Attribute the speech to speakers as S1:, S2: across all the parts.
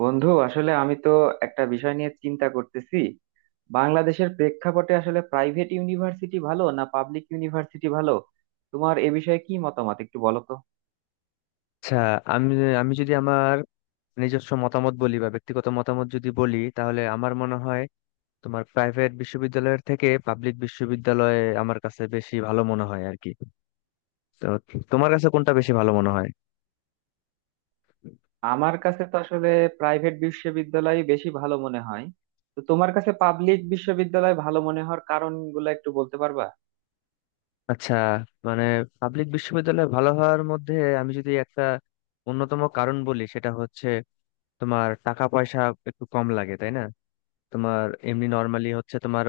S1: বন্ধু আসলে আমি তো একটা বিষয় নিয়ে চিন্তা করতেছি। বাংলাদেশের প্রেক্ষাপটে আসলে প্রাইভেট ইউনিভার্সিটি ভালো না পাবলিক ইউনিভার্সিটি ভালো? তোমার এ বিষয়ে কি মতামত একটু বলো তো।
S2: আচ্ছা। আমি আমি যদি আমার নিজস্ব মতামত বলি বা ব্যক্তিগত মতামত যদি বলি, তাহলে আমার মনে হয় তোমার প্রাইভেট বিশ্ববিদ্যালয়ের থেকে পাবলিক বিশ্ববিদ্যালয়ে আমার কাছে বেশি ভালো মনে হয় আর কি। তো তোমার কাছে কোনটা বেশি ভালো মনে হয়?
S1: আমার কাছে তো আসলে প্রাইভেট বিশ্ববিদ্যালয় বেশি ভালো মনে হয়। তো তোমার কাছে পাবলিক বিশ্ববিদ্যালয় ভালো মনে হওয়ার কারণগুলো একটু বলতে পারবা?
S2: আচ্ছা, মানে পাবলিক বিশ্ববিদ্যালয়ে ভালো হওয়ার মধ্যে আমি যদি একটা অন্যতম কারণ বলি, সেটা হচ্ছে তোমার টাকা পয়সা একটু কম লাগে, তাই না। তোমার এমনি নর্মালি হচ্ছে তোমার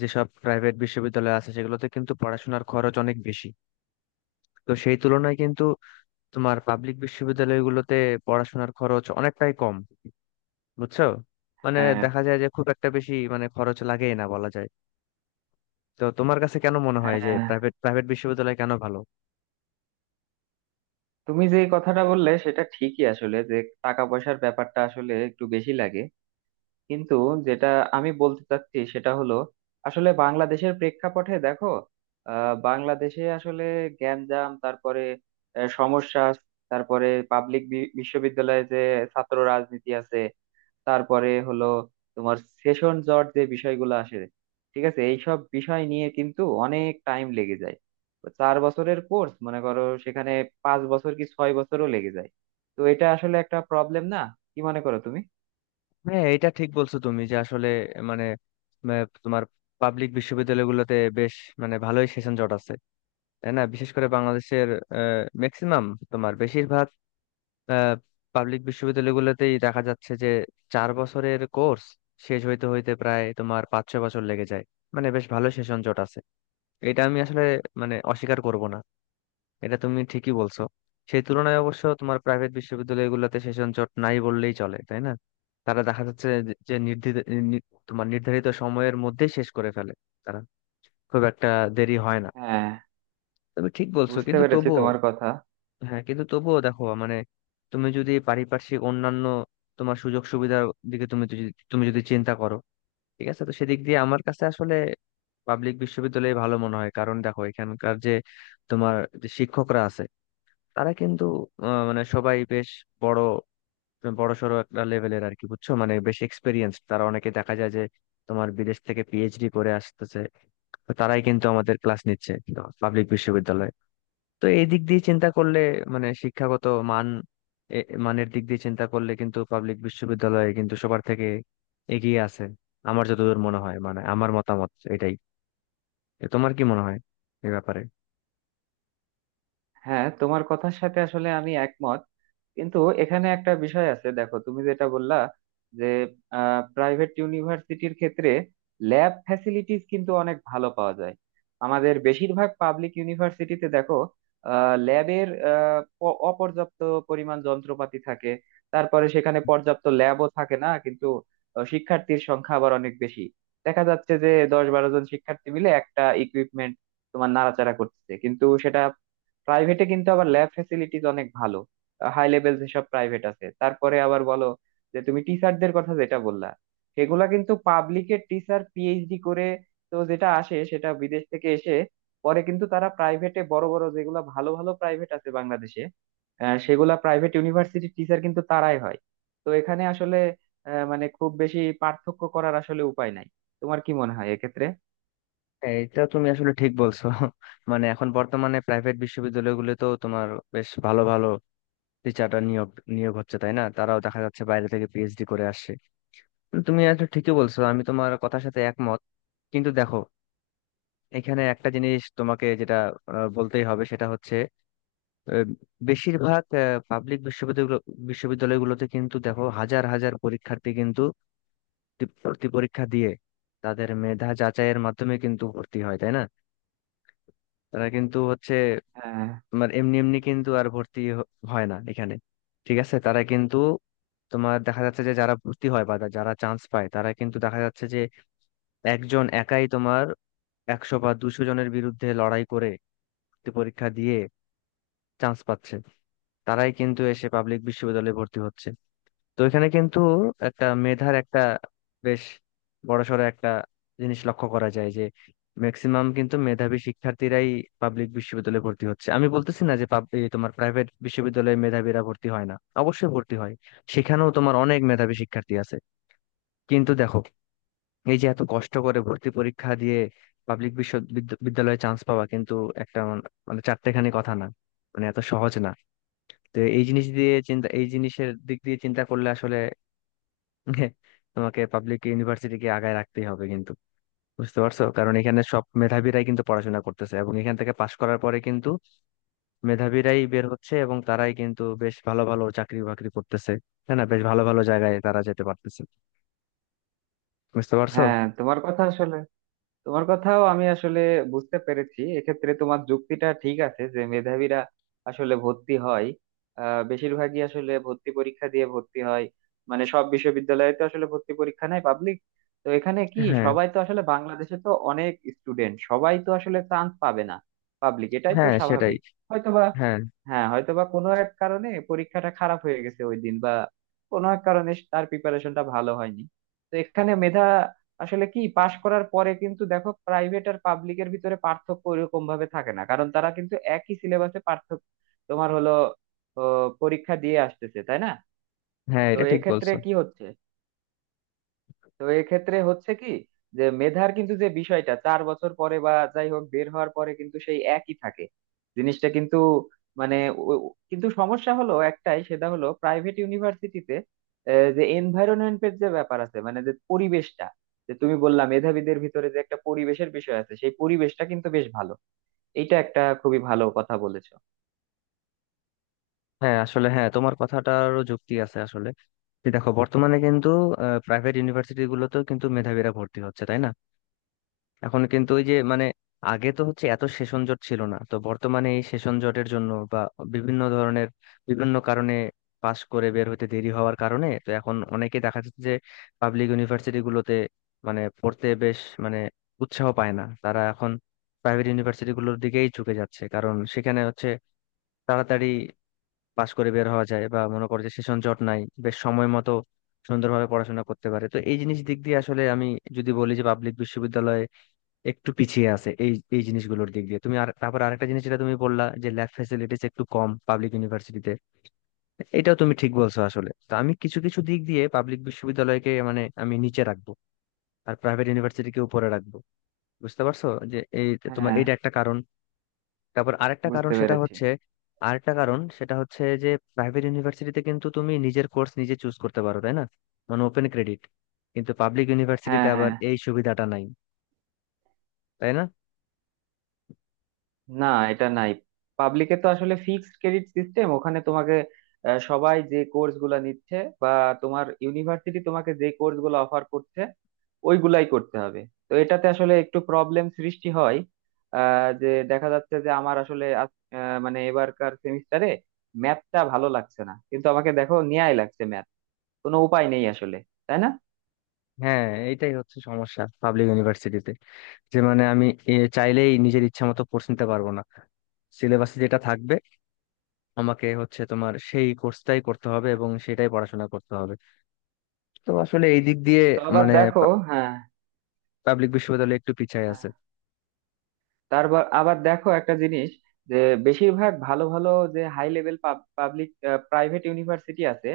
S2: যেসব প্রাইভেট বিশ্ববিদ্যালয় আছে সেগুলোতে কিন্তু পড়াশোনার খরচ অনেক বেশি। তো সেই তুলনায় কিন্তু তোমার পাবলিক বিশ্ববিদ্যালয়গুলোতে পড়াশোনার খরচ অনেকটাই কম। বুঝছো, মানে
S1: হ্যাঁ
S2: দেখা যায় যে খুব একটা বেশি মানে খরচ লাগেই না বলা যায়। তো তোমার কাছে কেন মনে হয় যে
S1: হ্যাঁ,
S2: প্রাইভেট প্রাইভেট বিশ্ববিদ্যালয় কেন ভালো?
S1: তুমি যে কথাটা বললে সেটা ঠিকই আসলে, যে টাকা পয়সার ব্যাপারটা আসলে একটু বেশি লাগে। কিন্তু যেটা আমি বলতে চাচ্ছি সেটা হলো, আসলে বাংলাদেশের প্রেক্ষাপটে দেখো, বাংলাদেশে আসলে গ্যাঞ্জাম, তারপরে সমস্যা, তারপরে পাবলিক বিশ্ববিদ্যালয়ে যে ছাত্র রাজনীতি আছে, তারপরে হলো তোমার সেশন জট, যে বিষয়গুলো আসে। ঠিক আছে, এইসব বিষয় নিয়ে কিন্তু অনেক টাইম লেগে যায়। তো 4 বছরের কোর্স মনে করো, সেখানে 5 বছর কি 6 বছরও লেগে যায়। তো এটা আসলে একটা প্রবলেম না? কি মনে করো তুমি?
S2: হ্যাঁ, এটা ঠিক বলছো তুমি যে আসলে মানে আহ, তোমার পাবলিক বিশ্ববিদ্যালয়গুলোতে বেশ মানে ভালোই সেশন জট আছে, তাই না। বিশেষ করে বাংলাদেশের ম্যাক্সিমাম তোমার বেশিরভাগ পাবলিক বিশ্ববিদ্যালয়গুলোতেই দেখা যাচ্ছে যে 4 বছরের কোর্স শেষ হইতে হইতে প্রায় তোমার 5-6 বছর লেগে যায়। মানে বেশ ভালো সেশন জট আছে। এটা আমি আসলে মানে অস্বীকার করব না, এটা তুমি ঠিকই বলছো। সেই তুলনায় অবশ্য তোমার প্রাইভেট বিশ্ববিদ্যালয়গুলোতে সেশন জট নাই বললেই চলে, তাই না। তারা দেখা যাচ্ছে যে যে তোমার নির্ধারিত সময়ের মধ্যেই শেষ করে ফেলে। তারা খুব একটা দেরি হয় না।
S1: হ্যাঁ,
S2: তুমি ঠিক বলছো,
S1: বুঝতে
S2: কিন্তু
S1: পেরেছি
S2: তবুও।
S1: তোমার কথা।
S2: হ্যাঁ, কিন্তু তবুও দেখো মানে তুমি যদি পারিপার্শ্বিক অন্যান্য তোমার সুযোগ সুবিধার দিকে তুমি যদি চিন্তা করো, ঠিক আছে। তো সেদিক দিয়ে আমার কাছে আসলে পাবলিক বিশ্ববিদ্যালয় ভালো মনে হয়, কারণ দেখো এখানকার যে তোমার যে শিক্ষকরা আছে তারা কিন্তু মানে সবাই বেশ বড় বড়সড় একটা লেভেলের আর কি। বুঝছো মানে বেশ এক্সপিরিয়েন্স, তারা অনেকে দেখা যায় যে তোমার বিদেশ থেকে পিএইচডি করে আসতেছে। তো তারাই কিন্তু আমাদের ক্লাস নিচ্ছে পাবলিক বিশ্ববিদ্যালয়ে। তো এই দিক দিয়ে চিন্তা করলে মানে শিক্ষাগত মান এ- মানের দিক দিয়ে চিন্তা করলে কিন্তু পাবলিক বিশ্ববিদ্যালয়ে কিন্তু সবার থেকে এগিয়ে আছে আমার যতদূর মনে হয়। মানে আমার মতামত এটাই। তো তোমার কি মনে হয় এই ব্যাপারে?
S1: হ্যাঁ, তোমার কথার সাথে আসলে আমি একমত। কিন্তু এখানে একটা বিষয় আছে, দেখো তুমি যেটা বললা, যে প্রাইভেট ইউনিভার্সিটির ক্ষেত্রে ল্যাব ফ্যাসিলিটিস কিন্তু অনেক ভালো পাওয়া যায়। আমাদের বেশিরভাগ পাবলিক ইউনিভার্সিটিতে দেখো, ল্যাবের অপর্যাপ্ত পরিমাণ যন্ত্রপাতি থাকে, তারপরে সেখানে পর্যাপ্ত ল্যাবও থাকে না, কিন্তু শিক্ষার্থীর সংখ্যা আবার অনেক বেশি। দেখা যাচ্ছে যে 10-12 জন শিক্ষার্থী মিলে একটা ইকুইপমেন্ট তোমার নাড়াচাড়া করতেছে, কিন্তু সেটা প্রাইভেটে কিন্তু আবার ল্যাব ফ্যাসিলিটিস অনেক ভালো, হাই লেভেল যেসব প্রাইভেট আছে। তারপরে আবার বলো, যে তুমি টিচারদের কথা যেটা বললা, সেগুলা কিন্তু পাবলিকের টিচার পিএইচডি করে তো, যেটা আসে সেটা বিদেশ থেকে এসে পরে কিন্তু তারা প্রাইভেটে বড় বড় যেগুলা ভালো ভালো প্রাইভেট আছে বাংলাদেশে, সেগুলা প্রাইভেট ইউনিভার্সিটির টিচার কিন্তু তারাই হয়। তো এখানে আসলে মানে খুব বেশি পার্থক্য করার আসলে উপায় নাই। তোমার কি মনে হয় এক্ষেত্রে?
S2: হ্যাঁ, এটা তুমি আসলে ঠিক বলছো। মানে এখন বর্তমানে প্রাইভেট বিশ্ববিদ্যালয়গুলো তো তোমার বেশ ভালো ভালো টিচাররা নিয়োগ নিয়োগ হচ্ছে, তাই না। তারাও দেখা যাচ্ছে বাইরে থেকে পিএইচডি করে আসছে। তুমি আসলে ঠিকই বলছো, আমি তোমার কথার সাথে একমত। কিন্তু দেখো, এখানে একটা জিনিস তোমাকে যেটা বলতেই হবে সেটা হচ্ছে, আহ, বেশিরভাগ পাবলিক বিশ্ববিদ্যালয়গুলো বিশ্ববিদ্যালয়গুলোতে কিন্তু দেখো হাজার হাজার পরীক্ষার্থী কিন্তু ভর্তি পরীক্ষা দিয়ে তাদের মেধা যাচাইয়ের মাধ্যমে কিন্তু ভর্তি হয়, তাই না। তারা কিন্তু হচ্ছে
S1: হ্যাঁ
S2: তোমার এমনি এমনি কিন্তু আর হয় না এখানে। ঠিক আছে, তারা কিন্তু তোমার দেখা যাচ্ছে যে যারা ভর্তি হয় বা যারা চান্স পায় তারা কিন্তু দেখা যাচ্ছে যে একজন একাই তোমার 100 বা 200 জনের বিরুদ্ধে লড়াই করে ভর্তি পরীক্ষা দিয়ে চান্স পাচ্ছে। তারাই কিন্তু এসে পাবলিক বিশ্ববিদ্যালয়ে ভর্তি হচ্ছে। তো এখানে কিন্তু একটা মেধার একটা বেশ বড়সড় একটা জিনিস লক্ষ্য করা যায় যে ম্যাক্সিমাম কিন্তু মেধাবী শিক্ষার্থীরাই পাবলিক বিশ্ববিদ্যালয়ে ভর্তি হচ্ছে। আমি বলতেছি না যে এই তোমার প্রাইভেট বিশ্ববিদ্যালয়ে মেধাবীরা ভর্তি হয় না, অবশ্যই ভর্তি হয়। সেখানেও তোমার অনেক মেধাবী শিক্ষার্থী আছে। কিন্তু দেখো, এই যে এত কষ্ট করে ভর্তি পরীক্ষা দিয়ে পাবলিক বিশ্ববিদ্যালয়ে চান্স পাওয়া কিন্তু একটা মানে চারটেখানি কথা না, মানে এত সহজ না। তো এই জিনিসের দিক দিয়ে চিন্তা করলে আসলে হ্যাঁ, তোমাকে পাবলিক ইউনিভার্সিটিকে আগায় রাখতেই হবে কিন্তু। বুঝতে পারছো, কারণ এখানে সব মেধাবীরাই কিন্তু পড়াশোনা করতেছে, এবং এখান থেকে পাশ করার পরে কিন্তু মেধাবীরাই বের হচ্ছে এবং তারাই কিন্তু বেশ ভালো ভালো চাকরি বাকরি করতেছে। হ্যাঁ না, বেশ ভালো ভালো জায়গায় তারা যেতে পারতেছে। বুঝতে পারছো।
S1: হ্যাঁ, তোমার কথা আসলে, তোমার কথাও আমি আসলে বুঝতে পেরেছি। এক্ষেত্রে তোমার যুক্তিটা ঠিক আছে, যে মেধাবীরা আসলে ভর্তি হয়, বেশিরভাগই আসলে ভর্তি পরীক্ষা দিয়ে ভর্তি হয়। মানে সব বিশ্ববিদ্যালয়ে তো আসলে ভর্তি পরীক্ষা নাই পাবলিক। তো এখানে কি,
S2: হ্যাঁ,
S1: সবাই তো আসলে বাংলাদেশে তো অনেক স্টুডেন্ট, সবাই তো আসলে চান্স পাবে না পাবলিক, এটাই তো
S2: হ্যাঁ, সেটাই।
S1: স্বাভাবিক। হয়তোবা,
S2: হ্যাঁ,
S1: হ্যাঁ, হয়তোবা কোনো এক কারণে পরীক্ষাটা খারাপ হয়ে গেছে ওই দিন, বা কোনো এক কারণে তার প্রিপারেশনটা ভালো হয়নি। তো এখানে মেধা আসলে কি, পাশ করার পরে কিন্তু দেখো প্রাইভেট আর পাবলিকের ভিতরে পার্থক্য ওইরকম ভাবে থাকে না, কারণ তারা কিন্তু একই সিলেবাসে পার্থক্য তোমার হলো ও, পরীক্ষা দিয়ে আসতেছে, তাই না?
S2: হ্যাঁ,
S1: তো
S2: এটা ঠিক
S1: এক্ষেত্রে
S2: বলছো।
S1: কি হচ্ছে, তো এক্ষেত্রে হচ্ছে কি, যে মেধার কিন্তু যে বিষয়টা 4 বছর পরে বা যাই হোক বের হওয়ার পরে কিন্তু সেই একই থাকে, জিনিসটা কিন্তু, মানে কিন্তু সমস্যা হলো একটাই, সেটা হলো প্রাইভেট ইউনিভার্সিটিতে যে এনভায়রনমেন্টের যে ব্যাপার আছে, মানে যে পরিবেশটা, যে তুমি বললা মেধাবীদের ভিতরে যে একটা পরিবেশের বিষয় আছে, সেই পরিবেশটা কিন্তু বেশ ভালো। এটা একটা খুবই ভালো কথা বলেছো।
S2: হ্যাঁ আসলে, হ্যাঁ তোমার কথাটারও যুক্তি আছে আসলে। যে দেখো, বর্তমানে কিন্তু প্রাইভেট ইউনিভার্সিটি গুলোতেও কিন্তু মেধাবীরা ভর্তি হচ্ছে, তাই না। এখন কিন্তু ওই যে মানে আগে তো হচ্ছে এত সেশন জট ছিল না, তো বর্তমানে এই সেশন জটের জন্য বা বিভিন্ন ধরনের বিভিন্ন কারণে পাশ করে বের হতে দেরি হওয়ার কারণে তো এখন অনেকে দেখা যাচ্ছে যে পাবলিক ইউনিভার্সিটি গুলোতে মানে পড়তে বেশ মানে উৎসাহ পায় না। তারা এখন প্রাইভেট ইউনিভার্সিটি গুলোর দিকেই ঝুঁকে যাচ্ছে, কারণ সেখানে হচ্ছে তাড়াতাড়ি পাশ করে বের হওয়া যায় বা মনে করে যে সেশন জট নাই, বেশ সময় মতো সুন্দরভাবে পড়াশোনা করতে পারে। তো এই জিনিস দিক দিয়ে আসলে আমি যদি বলি যে পাবলিক বিশ্ববিদ্যালয়ে একটু পিছিয়ে আছে এই এই জিনিসগুলোর দিক দিয়ে তুমি। আর তারপর আরেকটা জিনিস যেটা তুমি বললা যে ল্যাব ফ্যাসিলিটিস একটু কম পাবলিক ইউনিভার্সিটিতে, এটাও তুমি ঠিক বলছো আসলে। তো আমি কিছু কিছু দিক দিয়ে পাবলিক বিশ্ববিদ্যালয়কে মানে আমি নিচে রাখবো আর প্রাইভেট ইউনিভার্সিটিকে উপরে রাখবো। বুঝতে পারছো, যে এই তোমার
S1: হ্যাঁ,
S2: এটা একটা কারণ। তারপর আরেকটা কারণ
S1: বুঝতে
S2: সেটা
S1: পেরেছি।
S2: হচ্ছে, যে প্রাইভেট ইউনিভার্সিটিতে কিন্তু তুমি নিজের কোর্স নিজে চুজ করতে পারো, তাই না। মানে ওপেন ক্রেডিট। কিন্তু পাবলিক ইউনিভার্সিটিতে
S1: হ্যাঁ
S2: আবার
S1: হ্যাঁ,
S2: এই সুবিধাটা নাই, তাই না।
S1: না, এটা নাই। পাবলিকে তো আসলে ফিক্সড ক্রেডিট সিস্টেম, ওখানে তোমাকে সবাই যে কোর্স গুলা নিচ্ছে বা তোমার ইউনিভার্সিটি তোমাকে যে কোর্স গুলো অফার করছে ওইগুলাই করতে হবে। তো এটাতে আসলে একটু প্রবলেম সৃষ্টি হয়, যে দেখা যাচ্ছে যে আমার আসলে মানে এবারকার সেমিস্টারে ম্যাথটা ভালো লাগছে না, কিন্তু আমাকে দেখো ন্যায় লাগছে ম্যাথ, কোনো উপায় নেই আসলে, তাই না?
S2: হ্যাঁ, এটাই হচ্ছে সমস্যা পাবলিক ইউনিভার্সিটিতে, যে মানে আমি চাইলেই নিজের ইচ্ছা মতো কোর্স নিতে পারবো না। সিলেবাসে যেটা থাকবে আমাকে হচ্ছে তোমার সেই কোর্সটাই করতে হবে এবং সেটাই পড়াশোনা করতে হবে। তো আসলে এই দিক দিয়ে
S1: তো আবার
S2: মানে
S1: দেখো, হ্যাঁ
S2: পাবলিক বিশ্ববিদ্যালয় একটু পিছায়
S1: হ্যাঁ,
S2: আছে।
S1: তারপর আবার দেখো একটা জিনিস, যে বেশিরভাগ ভালো ভালো, যে high level public private university আছে,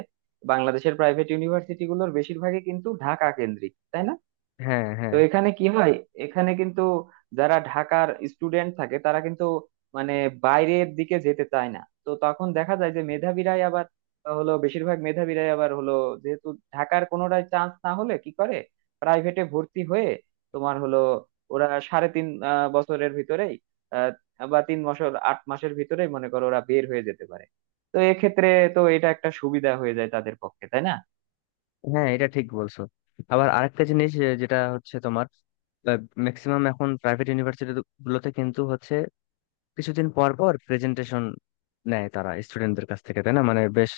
S1: বাংলাদেশের প্রাইভেট ইউনিভার্সিটি গুলোর বেশিরভাগই কিন্তু ঢাকা কেন্দ্রিক, তাই না?
S2: হ্যাঁ,
S1: তো
S2: হ্যাঁ,
S1: এখানে কি হয়, এখানে কিন্তু যারা ঢাকার স্টুডেন্ট থাকে তারা কিন্তু মানে বাইরের দিকে যেতে চায় না, তো তখন দেখা যায় যে মেধাবীরাই আবার হলো, বেশিরভাগ মেধাবীরাই আবার হলো, যেহেতু ঢাকার কোনোটায় চান্স না হলে কি করে প্রাইভেটে ভর্তি হয়ে তোমার হলো, ওরা সাড়ে তিন বছরের ভিতরেই, আহ, বা 3 বছর 8 মাসের ভিতরেই মনে করো ওরা বের হয়ে যেতে পারে। তো এক্ষেত্রে, তো এটা একটা সুবিধা হয়ে যায় তাদের পক্ষে, তাই না?
S2: হ্যাঁ, এটা ঠিক বলছো। আবার আরেকটা জিনিস যেটা হচ্ছে তোমার ম্যাক্সিমাম এখন প্রাইভেট ইউনিভার্সিটি গুলোতে কিন্তু হচ্ছে কিছুদিন পর পর প্রেজেন্টেশন নেয় তারা স্টুডেন্টদের কাছ থেকে, তাই না। মানে বেশ,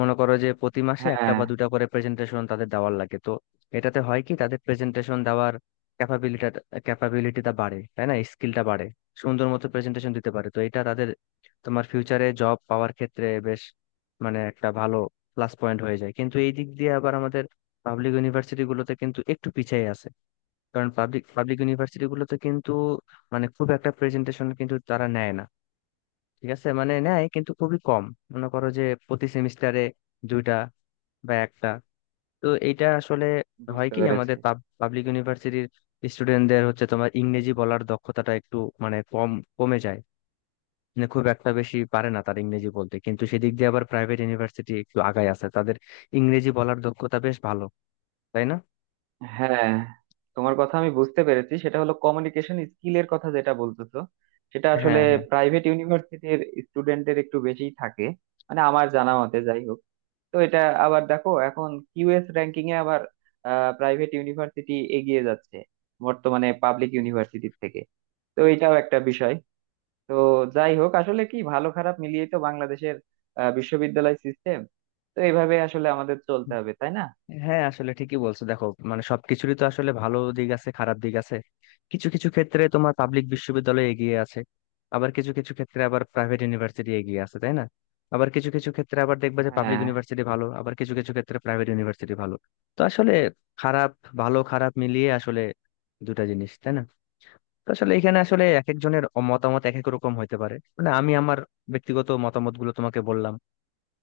S2: মনে করো যে প্রতি মাসে একটা
S1: হ্যাঁ,
S2: বা দুটা করে প্রেজেন্টেশন তাদের দেওয়ার লাগে। তো এটাতে হয় কি তাদের প্রেজেন্টেশন দেওয়ার ক্যাপাবিলিটি ক্যাপাবিলিটিটা বাড়ে, তাই না। স্কিলটা বাড়ে, সুন্দর মতো প্রেজেন্টেশন দিতে পারে। তো এটা তাদের তোমার ফিউচারে জব পাওয়ার ক্ষেত্রে বেশ মানে একটা ভালো প্লাস পয়েন্ট হয়ে যায়। কিন্তু এই দিক দিয়ে আবার আমাদের পাবলিক ইউনিভার্সিটি গুলোতে কিন্তু একটু পিছিয়ে আছে, কারণ পাবলিক পাবলিক ইউনিভার্সিটি গুলোতে কিন্তু মানে খুব একটা প্রেজেন্টেশন কিন্তু তারা নেয় না। ঠিক আছে, মানে নেয় কিন্তু খুবই কম। মনে করো যে প্রতি সেমিস্টারে দুইটা বা একটা। তো এইটা আসলে হয়
S1: বুঝতে
S2: কি
S1: পেরেছি।
S2: আমাদের পাবলিক ইউনিভার্সিটির স্টুডেন্টদের হচ্ছে তোমার ইংরেজি বলার দক্ষতাটা একটু মানে কম, কমে যায়। মানে খুব একটা বেশি পারে না তার ইংরেজি বলতে। কিন্তু সেদিক দিয়ে আবার প্রাইভেট ইউনিভার্সিটি একটু আগায় আছে, তাদের ইংরেজি বলার দক্ষতা বেশ ভালো, তাই না।
S1: হ্যাঁ, তোমার কথা আমি বুঝতে পেরেছি, সেটা হলো কমিউনিকেশন স্কিলের কথা যেটা বলতেছো, সেটা আসলে
S2: হ্যাঁ, হ্যাঁ,
S1: প্রাইভেট ইউনিভার্সিটির স্টুডেন্টদের একটু বেশিই থাকে, মানে আমার জানা মতে যাই হোক। তো এটা, আবার দেখো এখন কিউএস র্যাঙ্কিং এ আবার প্রাইভেট ইউনিভার্সিটি এগিয়ে যাচ্ছে বর্তমানে পাবলিক ইউনিভার্সিটির থেকে। তো এটাও একটা বিষয়। তো যাই হোক, আসলে কি ভালো খারাপ মিলিয়ে তো বাংলাদেশের বিশ্ববিদ্যালয় সিস্টেম, তো এইভাবে আসলে আমাদের চলতে হবে, তাই না?
S2: হ্যাঁ আসলে ঠিকই বলছো। দেখো মানে সবকিছুরই তো আসলে ভালো দিক আছে, খারাপ দিক আছে। কিছু কিছু ক্ষেত্রে তোমার পাবলিক বিশ্ববিদ্যালয় এগিয়ে আছে, আবার কিছু কিছু ক্ষেত্রে আবার প্রাইভেট ইউনিভার্সিটি এগিয়ে আছে, তাই না। আবার কিছু কিছু ক্ষেত্রে আবার দেখবে যে পাবলিক
S1: হ্যাঁ
S2: ইউনিভার্সিটি ভালো, আবার কিছু কিছু ক্ষেত্রে প্রাইভেট ইউনিভার্সিটি ভালো। তো আসলে খারাপ ভালো খারাপ মিলিয়ে আসলে দুটা জিনিস, তাই না। তো আসলে এখানে আসলে এক একজনের মতামত এক এক রকম হইতে পারে। মানে আমি আমার ব্যক্তিগত মতামত গুলো তোমাকে বললাম,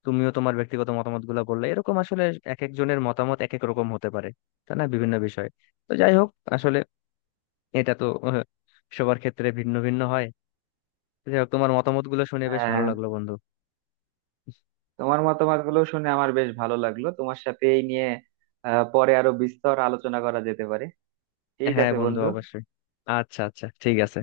S2: তুমিও তোমার ব্যক্তিগত মতামত গুলা বললে। এরকম আসলে এক একজনের মতামত এক এক রকম হতে পারে, তাই না, বিভিন্ন বিষয়ে। তো যাই হোক, আসলে এটা তো সবার ক্ষেত্রে ভিন্ন ভিন্ন হয়। যাই হোক, তোমার মতামত গুলো শুনে বেশ ভালো
S1: হ্যাঁ,
S2: লাগলো বন্ধু।
S1: তোমার মতামত গুলো শুনে আমার বেশ ভালো লাগলো, তোমার সাথে এই নিয়ে পরে আরো বিস্তর আলোচনা করা যেতে পারে। ঠিক
S2: হ্যাঁ
S1: আছে
S2: বন্ধু,
S1: বন্ধু।
S2: অবশ্যই। আচ্ছা, আচ্ছা, ঠিক আছে।